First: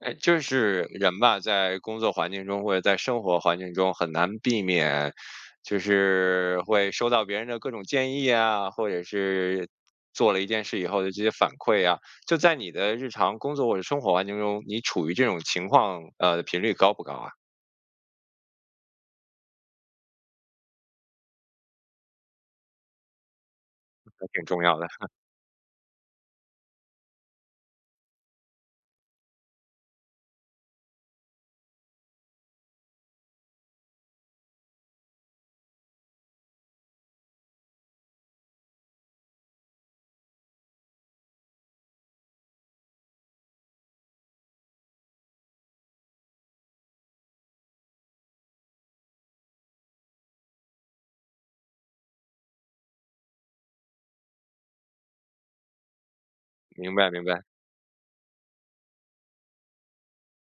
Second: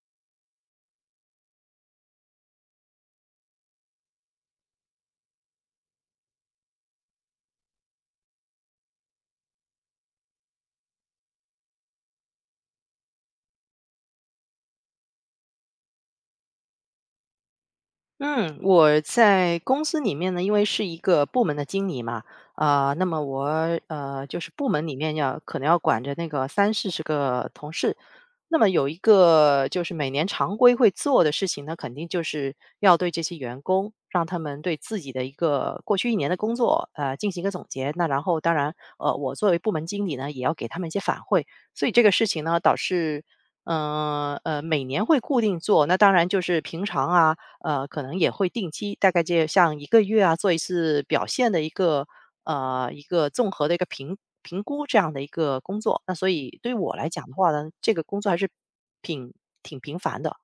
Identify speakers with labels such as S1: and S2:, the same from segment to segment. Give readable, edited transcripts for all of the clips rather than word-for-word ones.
S1: 哎，就是人吧，在工作环境中或者在生活环境中很难避免，就是会收到别人的各种建议啊，或者是做了一件事以后的这些反馈啊。就在你的日常工作或者生活环境中，你处于这种情况，频率高不高啊？
S2: 嗯，我在公司里面呢，因为是一个部门的经理嘛，啊、那么我
S1: 还
S2: 就
S1: 挺
S2: 是
S1: 重
S2: 部
S1: 要
S2: 门
S1: 的，
S2: 里面要可能要管着那个30到40个同事。那么有一个就是每年常规会做的事情呢，肯定就是要对这些员工，让他们对自己的一个过去一年的工作，进行一个总结。那然后当然，我作为部门经理呢，也要给他们一些反馈，所以这个事情呢，导致嗯每年会固定做。那当然就是平常啊，可能也会定期，大概就像一个月啊，做一次表现的一个，一个综合的一个评估这样的一个工作。那所以对于我
S1: 明
S2: 来
S1: 白明
S2: 讲的
S1: 白。
S2: 话呢，这个工作还是挺挺频繁的。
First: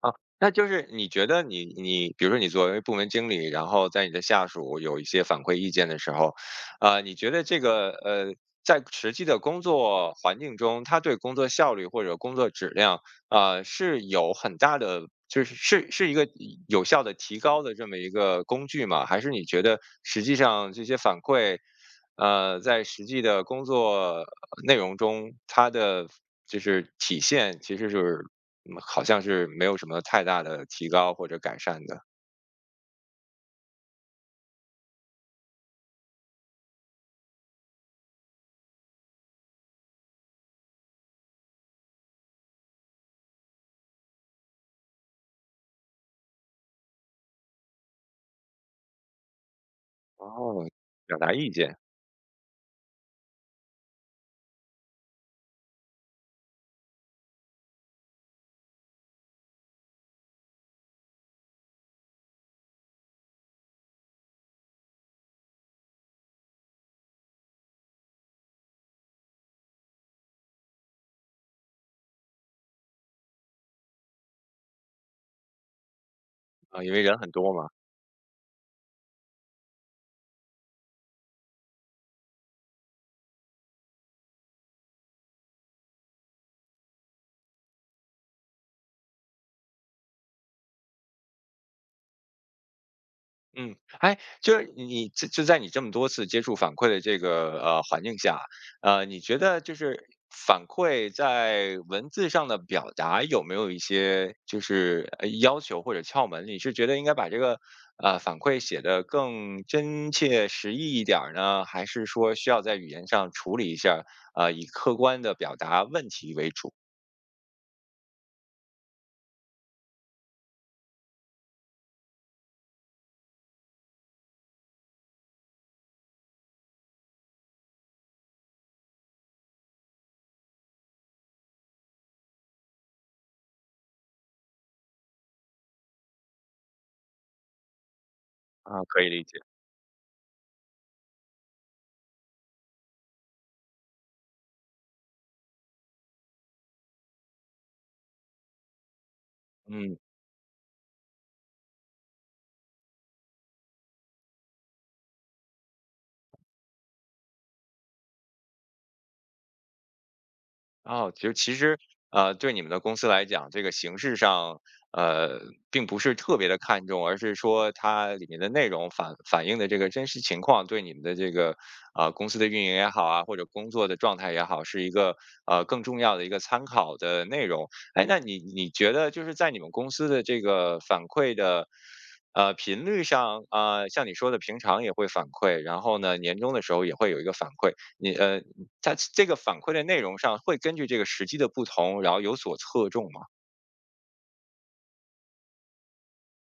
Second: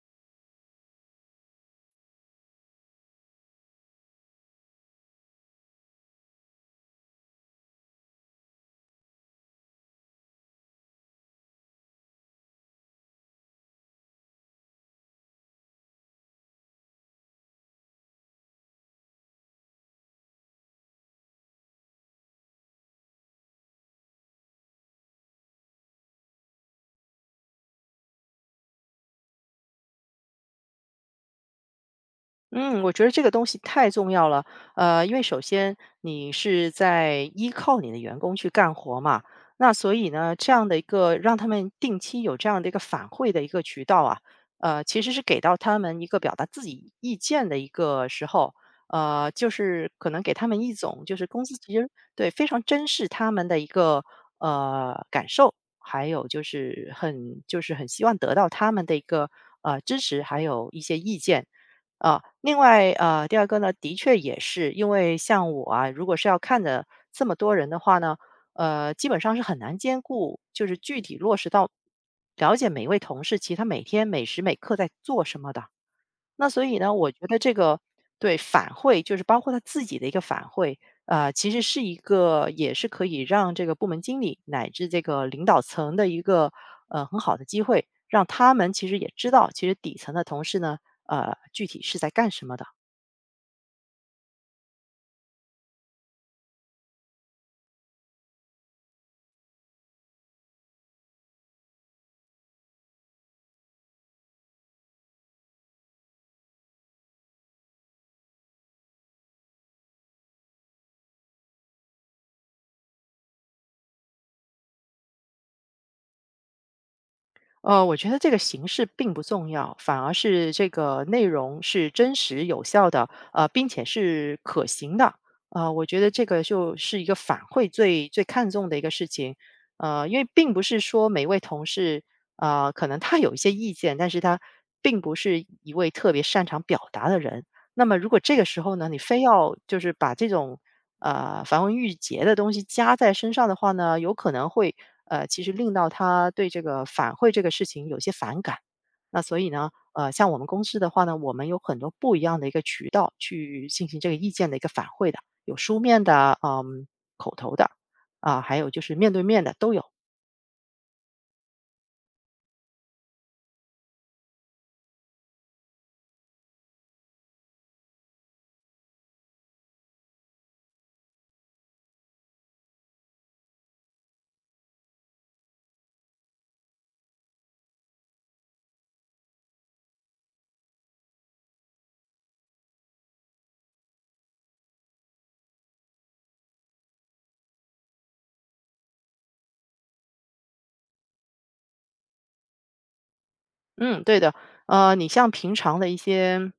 S1: 啊，那就是你觉得你，比如说你作为部门经理，然后在你的下属有一些反馈意见的时候，啊、你觉得这个，在实际的工作环境中，他对工作效率或者工作质量啊、是有很大的，就是是一个有效的提高的这么一个工具吗？还是你觉得实际上这些反馈，在实际的工作内容中，它的就是体现其实是好像是没有什么太大的提高或者改善的。
S2: 嗯，我觉得这个东西太重要了。呃，因为首先你是在依靠你的员工去干活嘛，那所以呢，这样的一个让他们定期有这样的一个反馈的一个渠道啊，其实是给到他们一个表达自己意见的一个时候，就是可能给他们
S1: 哦，
S2: 一种就
S1: 表
S2: 是
S1: 达
S2: 公
S1: 意
S2: 司其
S1: 见，
S2: 实对非常珍视他们的一个感受，还有就是很希望得到他们的一个支持，还有一些意见。啊，另外，第二个呢，的确也是因为像我啊，如果是要看着这么多人的话呢，基本上是很难兼顾，就是具体落实到了解每一位同事，其实他每天每时每刻在做什么的。那所以
S1: 啊，因
S2: 呢，
S1: 为
S2: 我
S1: 人
S2: 觉
S1: 很
S2: 得
S1: 多
S2: 这
S1: 嘛。
S2: 个对反馈，就是包括他自己的一个反馈，其实是一个也是可以让这个部门经理乃至这个领导层的一个很好的机会，让他们其实也知道，其实底层的同事呢，具体是在干什么的。
S1: 嗯，哎，就是你在你这么多次接触反馈的这个，环境下，你觉得就是反馈在文字上的表达有没有一些就是，要求或者窍门？你是觉得应该把这个，反馈写得更真切实意一点儿呢？还是说需要在语言上处理一下儿以客观的表达问题为主？
S2: 呃，我觉得这个形式并不重要，反而是这个内容是真实有效的，并且是可行的。呃，我觉得这个就是一个反馈最最看重的一个事情。呃，因为并不是说每位同事，可能他有一些意见，但是他并不是一位特别擅长表达的人。那么如果这个时候
S1: 啊，
S2: 呢，你
S1: 可以
S2: 非
S1: 理解。
S2: 要就是把这种繁文缛节的东西加在身上的话呢，有可能会其实令到他对这个反馈这个事情有些反感。那所以呢，
S1: 嗯，
S2: 像我们公司的话呢，我们有很多不一样的一个渠道去进行这个意见的一个反馈的，有书面的，嗯，口头的，啊、还有就是面对面的都有。
S1: 哦，就其实，对你们的公司来讲，这个形式上，呃，并不是特别的看重，而是说它里面的内容反反映的这个真实情况，对你们的这个公司的运营也好啊，或者工作的状态也好，是一个更重要的一个参考的内容。哎，那你觉得就是在你们公司的这个反馈的。频率上，像你说的，平常也会反馈，然后呢，年终的时候也会有一个反馈。你，在这个反馈的内容上会根据这个时机的不同，然后有所侧重嘛？
S2: 嗯，对的。呃，你像平常的一些，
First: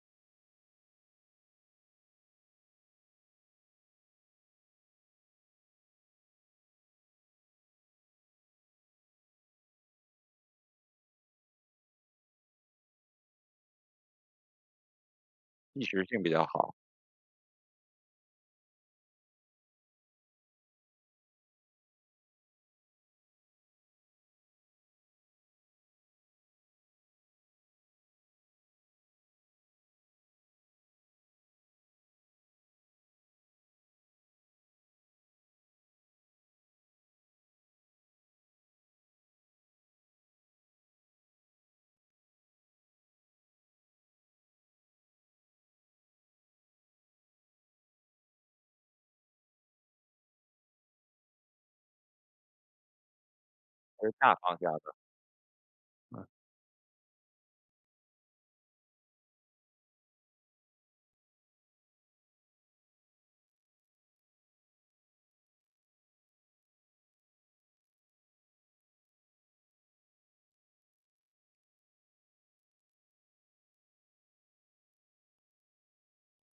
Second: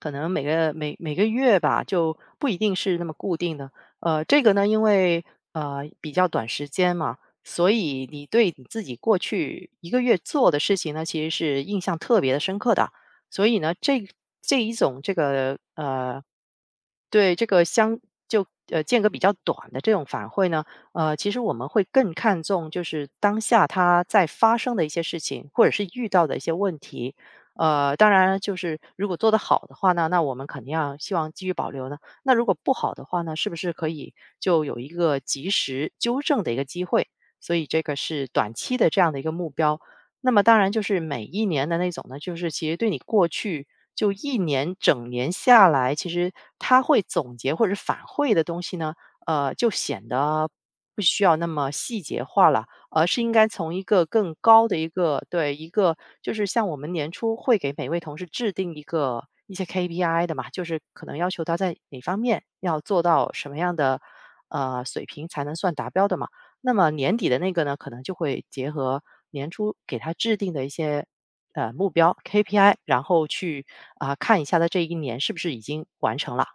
S2: 可能每个月吧，就不一定是那么固定的。呃，这个呢，因为比较短时间嘛，所以你对你自己过去一个月做的事情呢，其实是印象特别的深刻的。所以呢，这一种这个
S1: 一时性比较好，
S2: 对，这个相就间隔比较短的这种反馈呢，其实我们会更看重就是当下它在发生的一些事情，或者是遇到的一些问题。呃，当然就是如果做得好的话呢，那我们肯定要希望继续保留呢。那如果不好的话呢，是不是可以就有一个及时纠正的一个机会？所以这个是短期的这样的一个目标。那么当然就是每一年的那种呢，就是其实对你过去就一年整年下来，其实他会总结或者反馈的东西呢，就显得不需要那么细节化了，而是应该从一个
S1: 还是
S2: 更
S1: 大方
S2: 高
S1: 向？
S2: 的一个对一个，就是像我们年初会给每位同事制定一些 KPI 的嘛，就是可能要求他在哪方面要做到什么样的水平才能算达标的嘛。那么年底的那个呢，可能就会结合年初给他制定的一些目标 KPI，然后去啊、看一下他这一年是不是已经完成了。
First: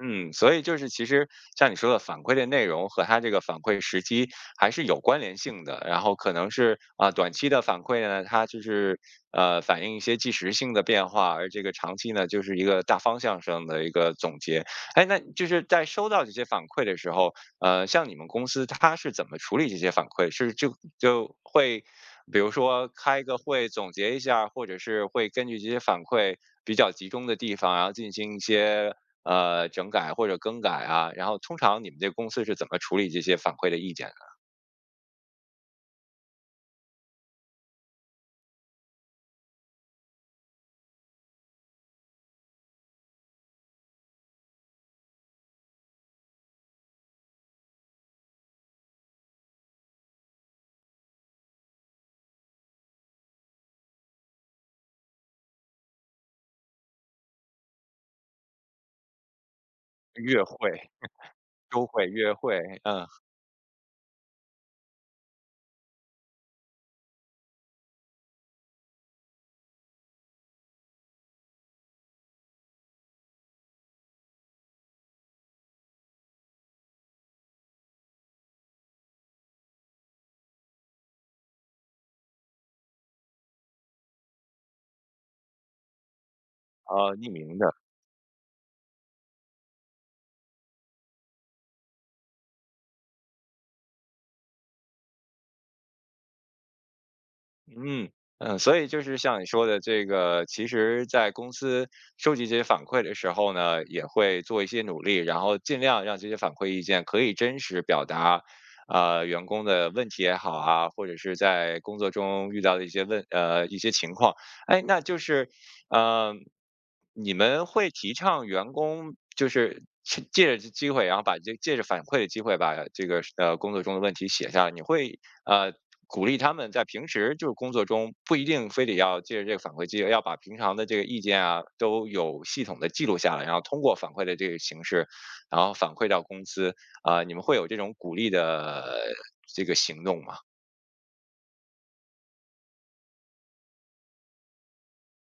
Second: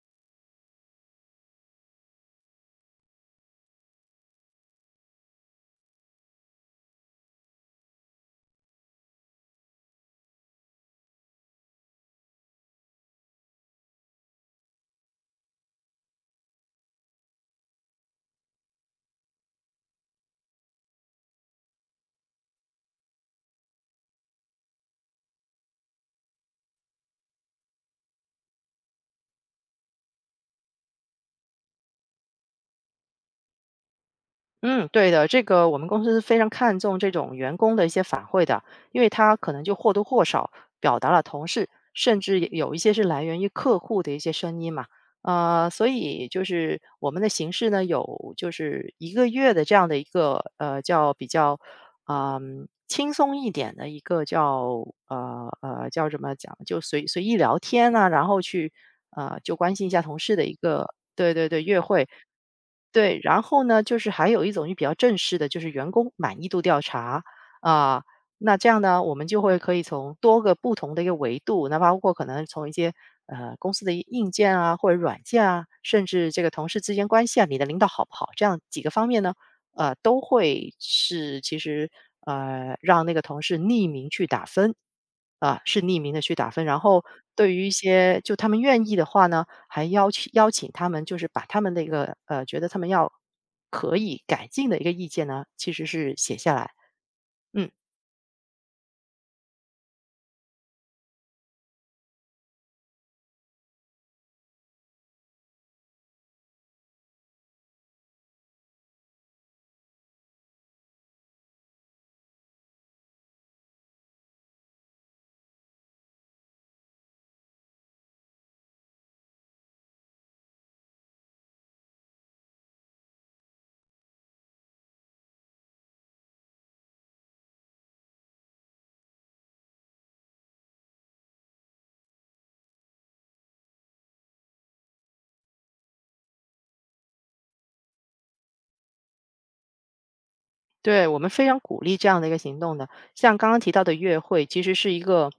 S1: 嗯，所以就是其实像你说的反馈的内容和它这个反馈时机还是有关联性的，然后可能是啊、短期的反馈呢，它就是反映一些即时性的变化，而这个长期呢就是一个大方向上的一个总结。哎，那就是在收到这些反馈的时候，像你们公司它是怎么处理这些反馈？是就会比如说开个会总结一下儿，或者是会根据这些反馈比较集中的地方，然后进行一些整改或者更改啊，然后通常你们这公司是怎么处理这些反馈的意见的？
S2: 嗯，对的，这个我们公司是非常看重这种员工的一些反馈的，因为他可能就或多或少表达了同事，甚至也有一些是来源于客户的一些声音嘛。呃，所以就是我们的形式呢，有就是一个月的这样的一个叫比较嗯、轻松一点的一个叫叫什么讲，就随意聊天啊，然后去就关心一下同事
S1: 月
S2: 的一个
S1: 会、
S2: 对对对约
S1: 周会、
S2: 会。
S1: 月会，嗯，
S2: 对，然后呢，就是还有一种就比较正式的，就是员工满意度调查啊。那这样呢，我们就会可以从多个不同的一个维度，那包括可能从一些公司的一硬件啊，或者软件啊，甚至这个同事之间关系啊，你的领导好不好，这样几个方面呢，都会是其实让那个同事匿名去打分啊，是匿名的去打分。然后
S1: 匿
S2: 对
S1: 名
S2: 于一
S1: 的。
S2: 些就他们愿意的话呢。还邀请他们，就是把他们的一个觉得他们要可以改进的一个意见呢，其实是写下来。嗯，
S1: 嗯嗯，所以就是像你说的这个，其实，在公司收集这些反馈的时候呢，也会做一些努力，然后尽量让这些反馈意见可以真实表达，员工的问题也好啊，或者是在工作中遇到的一些情况，哎，那就是，呃，你们会提倡员工就是趁借着这机会，然后把这借着反馈的机会把这个工作中的问题写下来，你会呃鼓励他们在平时就是工作中不一定非得要借着这个反馈机制，要把平常的这个意见啊都有系统的记录下来，然后通过反馈的这个形式，然后反馈到公司啊、你们会有这种鼓励的这个行动吗？
S2: 对，我们非常鼓励这样的一个行动的。像刚刚提到的月会，其实是一个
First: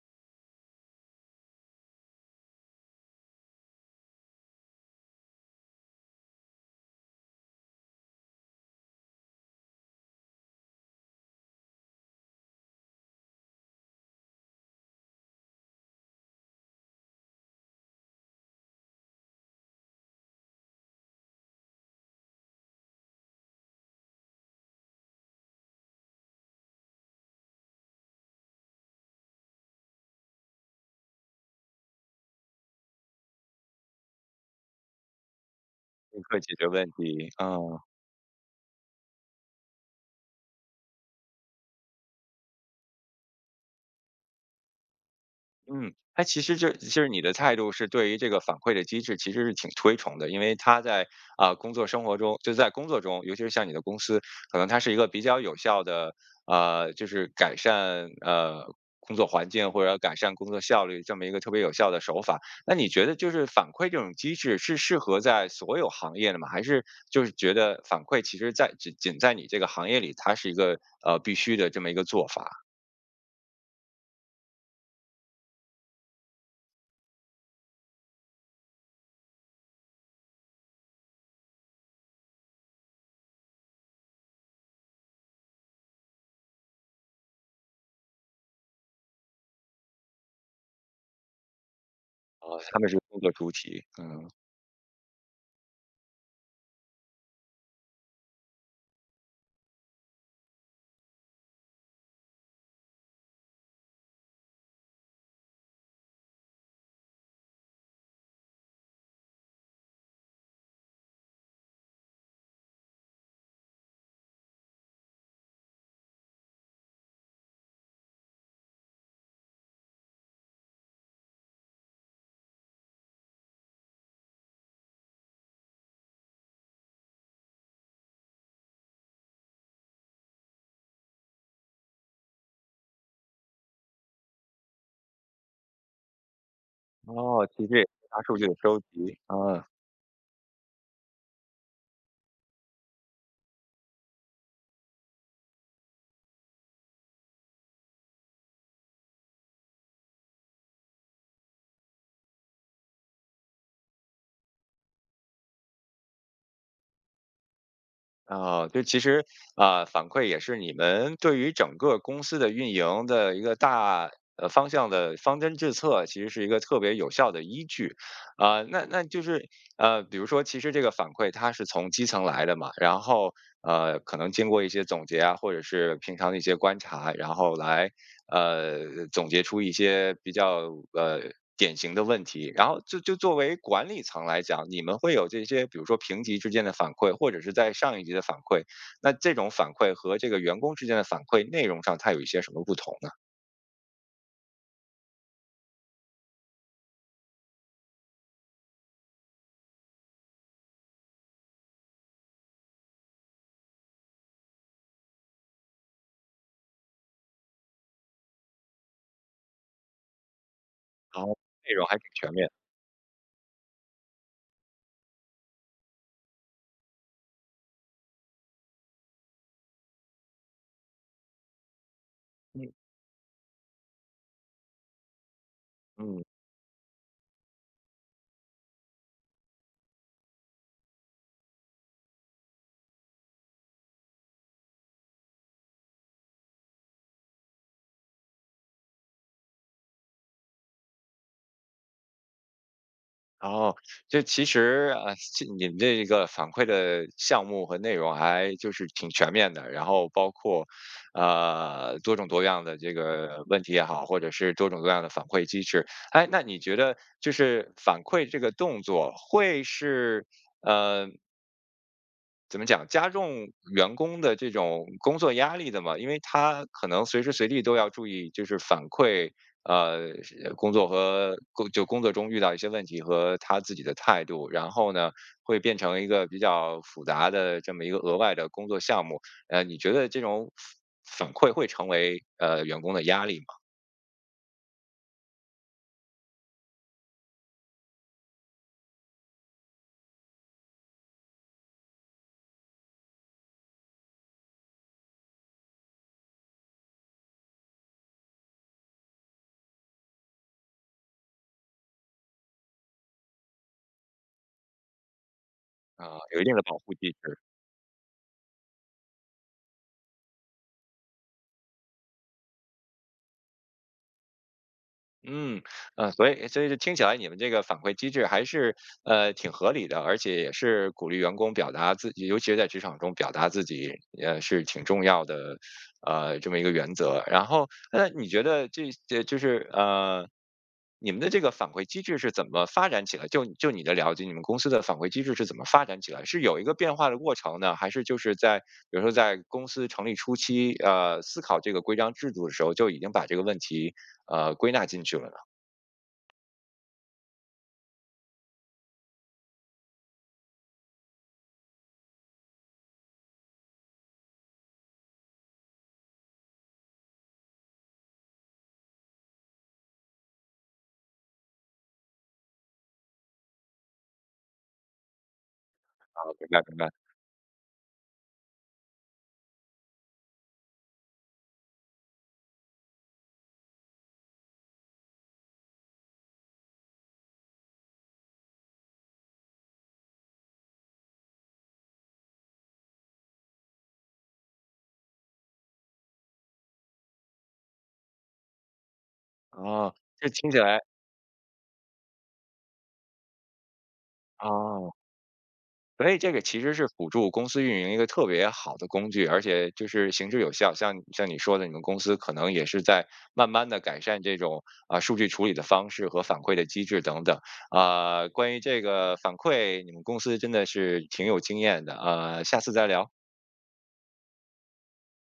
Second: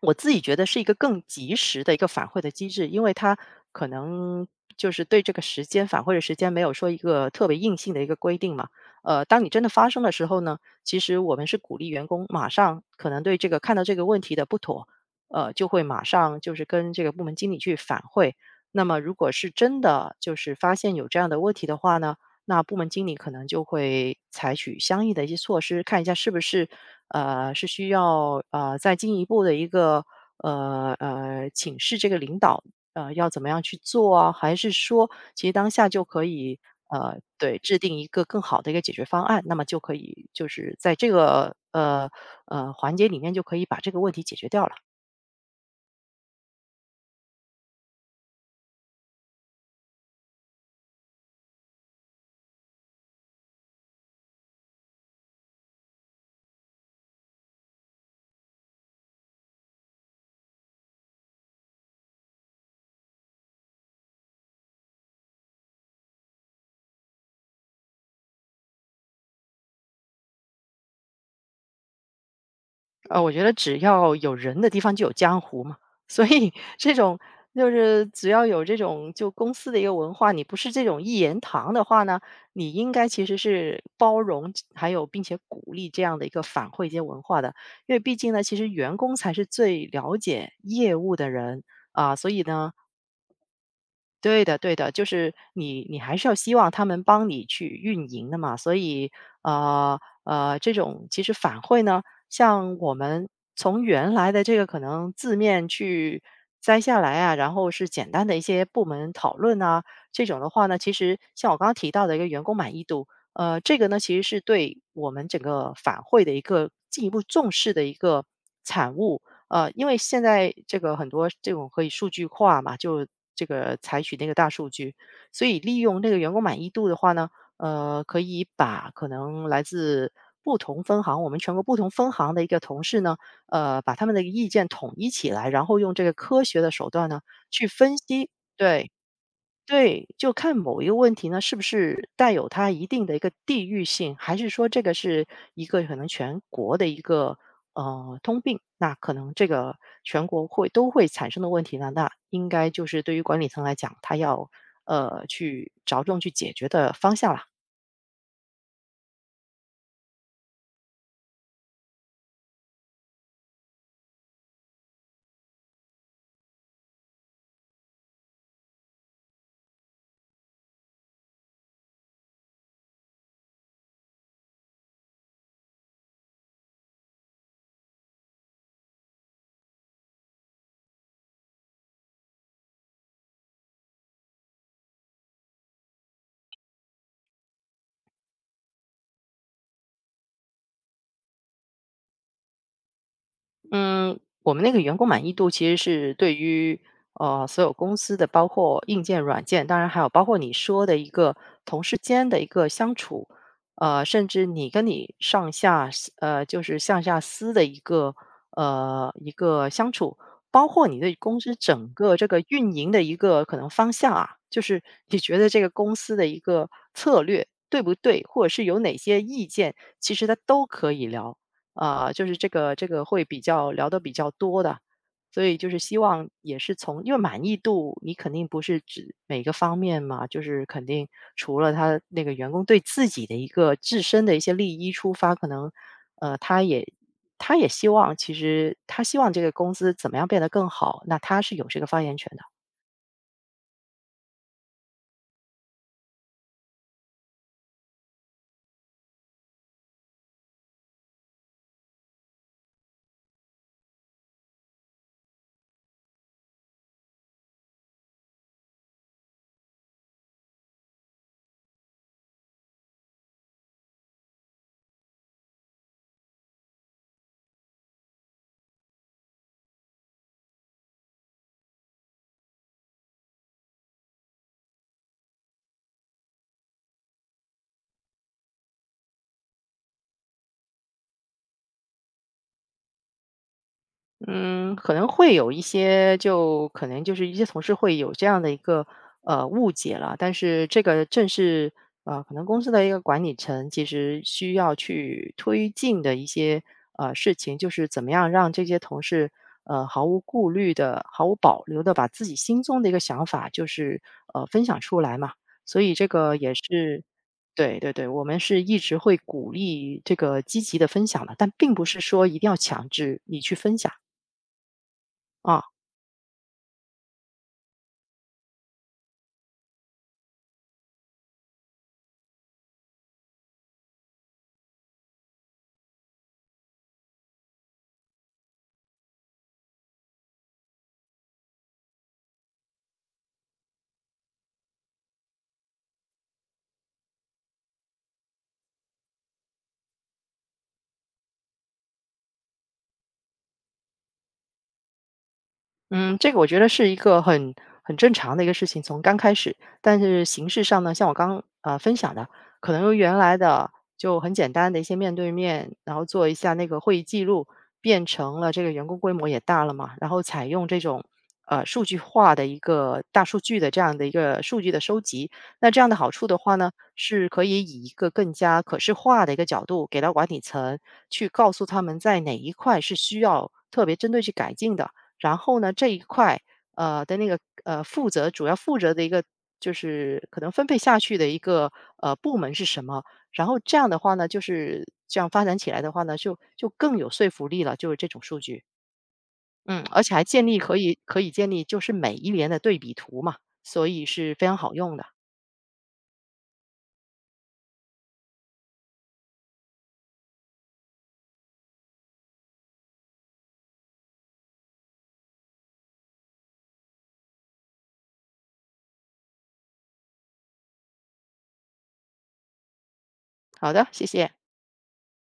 S2: 我自己觉得是一个更及时的一个反馈的机制，因为它可能就是对这个时间反馈的时间没有说一个特别硬性的一个规定嘛。呃，当你真的发生的时候呢，其实我们是鼓励员工马上可能对这个看到这个问题的不妥，就会马上就是跟这个部门经理去反馈。那么如果是真的就是发现有这样的问题的话呢，那部门经理可能就会采取相应的一些措施，看一下是不是是需要再进一步的一个请示这个领导要怎么样去做啊，还是说其实当下就
S1: 立
S2: 可
S1: 刻解
S2: 以
S1: 决问题，
S2: 对制
S1: 嗯。
S2: 定一个更好的一个解决方案，那么就可以就是在这个环节里面就可以把这个问题解决掉了。
S1: 嗯，哎，其实这其实你的态度是对于这个反馈的机制其实是挺推崇的，因为它在啊、工作生活中，就在工作中，尤其是像你的公司，可能它是一个比较有效的就是改善工作环境或者改善工作效率这么一个特别有效的手法。那你觉得就是反馈这种机制是适合在所有行业的吗？还是就是觉得反馈其实在仅仅在你这个行业里，它是一个必须的这么一个做法？
S2: 我觉得只要有人的地方就有江湖嘛，所以这种只要有这种就公司的一个文化，你不是这种一言堂的话呢，你应该其实是包容，还有并且鼓励这样的一个反馈一些文化的，因为毕竟呢，其实员工才是最了解业务的人啊、所以呢，
S1: 他们是工作主体，嗯。
S2: 对的，对的，就是你还是要希望他们帮你去运营的嘛，所以，呃这种其实反馈呢，像我们从原来的这个可能字面去摘下来啊，然后是简单的一些部门讨论啊，这种的话呢，其实像我刚刚提到的一个员工满意度，这个呢其实是对我们整个反馈的一个进一步重视的一个产物，因为现在这个很多这种可以数据化嘛，就这个采取那个大数据，所以利用那个员工满意度的话呢，可以把可能来自不同分行，我们全国不同分行的一个同事呢，把他们的意见统一起来，然后用这个科学的手段呢
S1: 哦，
S2: 去
S1: 其实也是
S2: 分
S1: 大
S2: 析，
S1: 数据的收
S2: 对，
S1: 集，啊，
S2: 对，就看某一个问题呢，是不是带有它一定的一个地域性，还是说这个是一个可能全国的一个通病？那可能这个全国会都会产生的问题呢，那应该就是对于管理层来讲，他要去着重去解决的方向了。
S1: 哦，就其实啊，反馈也是你们对于整个公司的运营的一个大方向的方针政策，其实是一个特别有效的依据，啊，那就是比如说，其实这个反馈它是从基层来的嘛，然后可能经过一些总结啊，或者是平常的一些观察，然后来总结出一些比较呃典型的问题，然后就作为管理层来讲，你们会有这些，比如说评级之间的反馈，或者是在上一级的反馈，那这种反馈和这个员工之间的反馈内容上，它有一些什么不同呢？
S2: 嗯，我们那个员工满意度其实是对于所有公司的，包括硬件、软件，当然还有包括你说的一个同事间的一个相处，甚至你跟你上下司就是上下司的一个一个相处，包括你对
S1: 然后
S2: 公司
S1: 内容
S2: 整
S1: 还挺
S2: 个这
S1: 全
S2: 个
S1: 面，
S2: 运营的一个可能方向啊，就是你觉得这个公司的一个策略对不对，或者是有哪些意见，其实它都可以聊。啊，就是这
S1: 嗯
S2: 个这个会比较聊得比较多的。所以就是希
S1: 嗯。
S2: 望也是从因为满意度，你肯定不是指每个方面嘛，就是肯定除了他那个员工对自己的一个自身的一些利益出发，可能呃，他也他也希望，其实他希望这个公司怎么样变得更好，那他是有这个发言权的。
S1: 哦，就其实啊，这你们这个反馈的项目和内容还就是挺全面的，然后包括多种多样的这个问题也好，或者是多种多样的反馈机制。哎，那你觉得就是反馈这个动作会是？呃怎么讲，加重员工的这种工作压力的嘛，因为他可能随时随地都要注意，就是反馈，呃，工作和工作中遇到一些问题和他自己的态度，然后呢，会变成一个比较复杂的这么一个额外的工作项目。你觉得这种反馈会成为员工的压力吗？
S2: 嗯，可能会有一些就可能就是一些同事会有这样的一个，误解了。但是这个正是，可能公司的一个管理层其实需要去推进的一些，事情，就是怎么样让这些同事，毫无顾虑的、毫无保留的把自己心中的一个想法就是，分享出来嘛。所以这
S1: 啊、
S2: 个
S1: 有一
S2: 也
S1: 定的保护
S2: 是
S1: 机制。
S2: 对对对，我们是一直会鼓励这个积极的分享的，但并不是说一定要强制你去分享。
S1: 嗯，
S2: 啊，
S1: 所以就听起来你们这个反馈机制还是挺合理的，而且也是鼓励员工表达自己，尤其是在职场中表达自己，是挺重要的，这么一个原则。然后，那你觉得这就是你们的这个反馈机制是怎么发展起来？就你的了解，你们公司的反馈机制是怎么发展起来？是有一个变化的过程呢，还是就是在比如说在公司成立初期，思考这个规章制度的时候就已经把这个问题？归纳进去了呢？
S2: 嗯，这个我觉得是一个很正常的一个事情，从刚开始，但是形式上呢，像我刚分享的，可能由原来的就很简单的一些面对面，然后做一下那个会议记录，变成了这个员工规模也大了嘛，然后采用这种数据化的一个大数据的这样的一个数据的收集，那这样的好
S1: 啊，
S2: 处的
S1: 明
S2: 话
S1: 白
S2: 呢，
S1: 明白。
S2: 是可以以一个更加可视化的一个角度给到管理层去告诉他们在哪一块是需要特别针对去改进的。然后呢，这一块，的那个，主要负责的一个就是可能分配下去的一个，部门是什么？然后这样的话呢，就是这样发展起来的话呢，就更有说服力了，就是这种数据。嗯，
S1: 哦，
S2: 而且还
S1: 这
S2: 建
S1: 听
S2: 立
S1: 起
S2: 可
S1: 来
S2: 以可以建立就是每一年的对比图嘛，所以是非常好
S1: 哦，
S2: 用的。
S1: 所以这个其实是辅助公司运营一个特别好的工具，而且就是行之有效。像你说的，你们公司可能也是在慢慢的改善这种，啊，数据处理的方式和反馈的机制等等。啊，关于这个反馈，你们公司真的是挺有经验的，下次再聊。
S2: 好的，谢谢。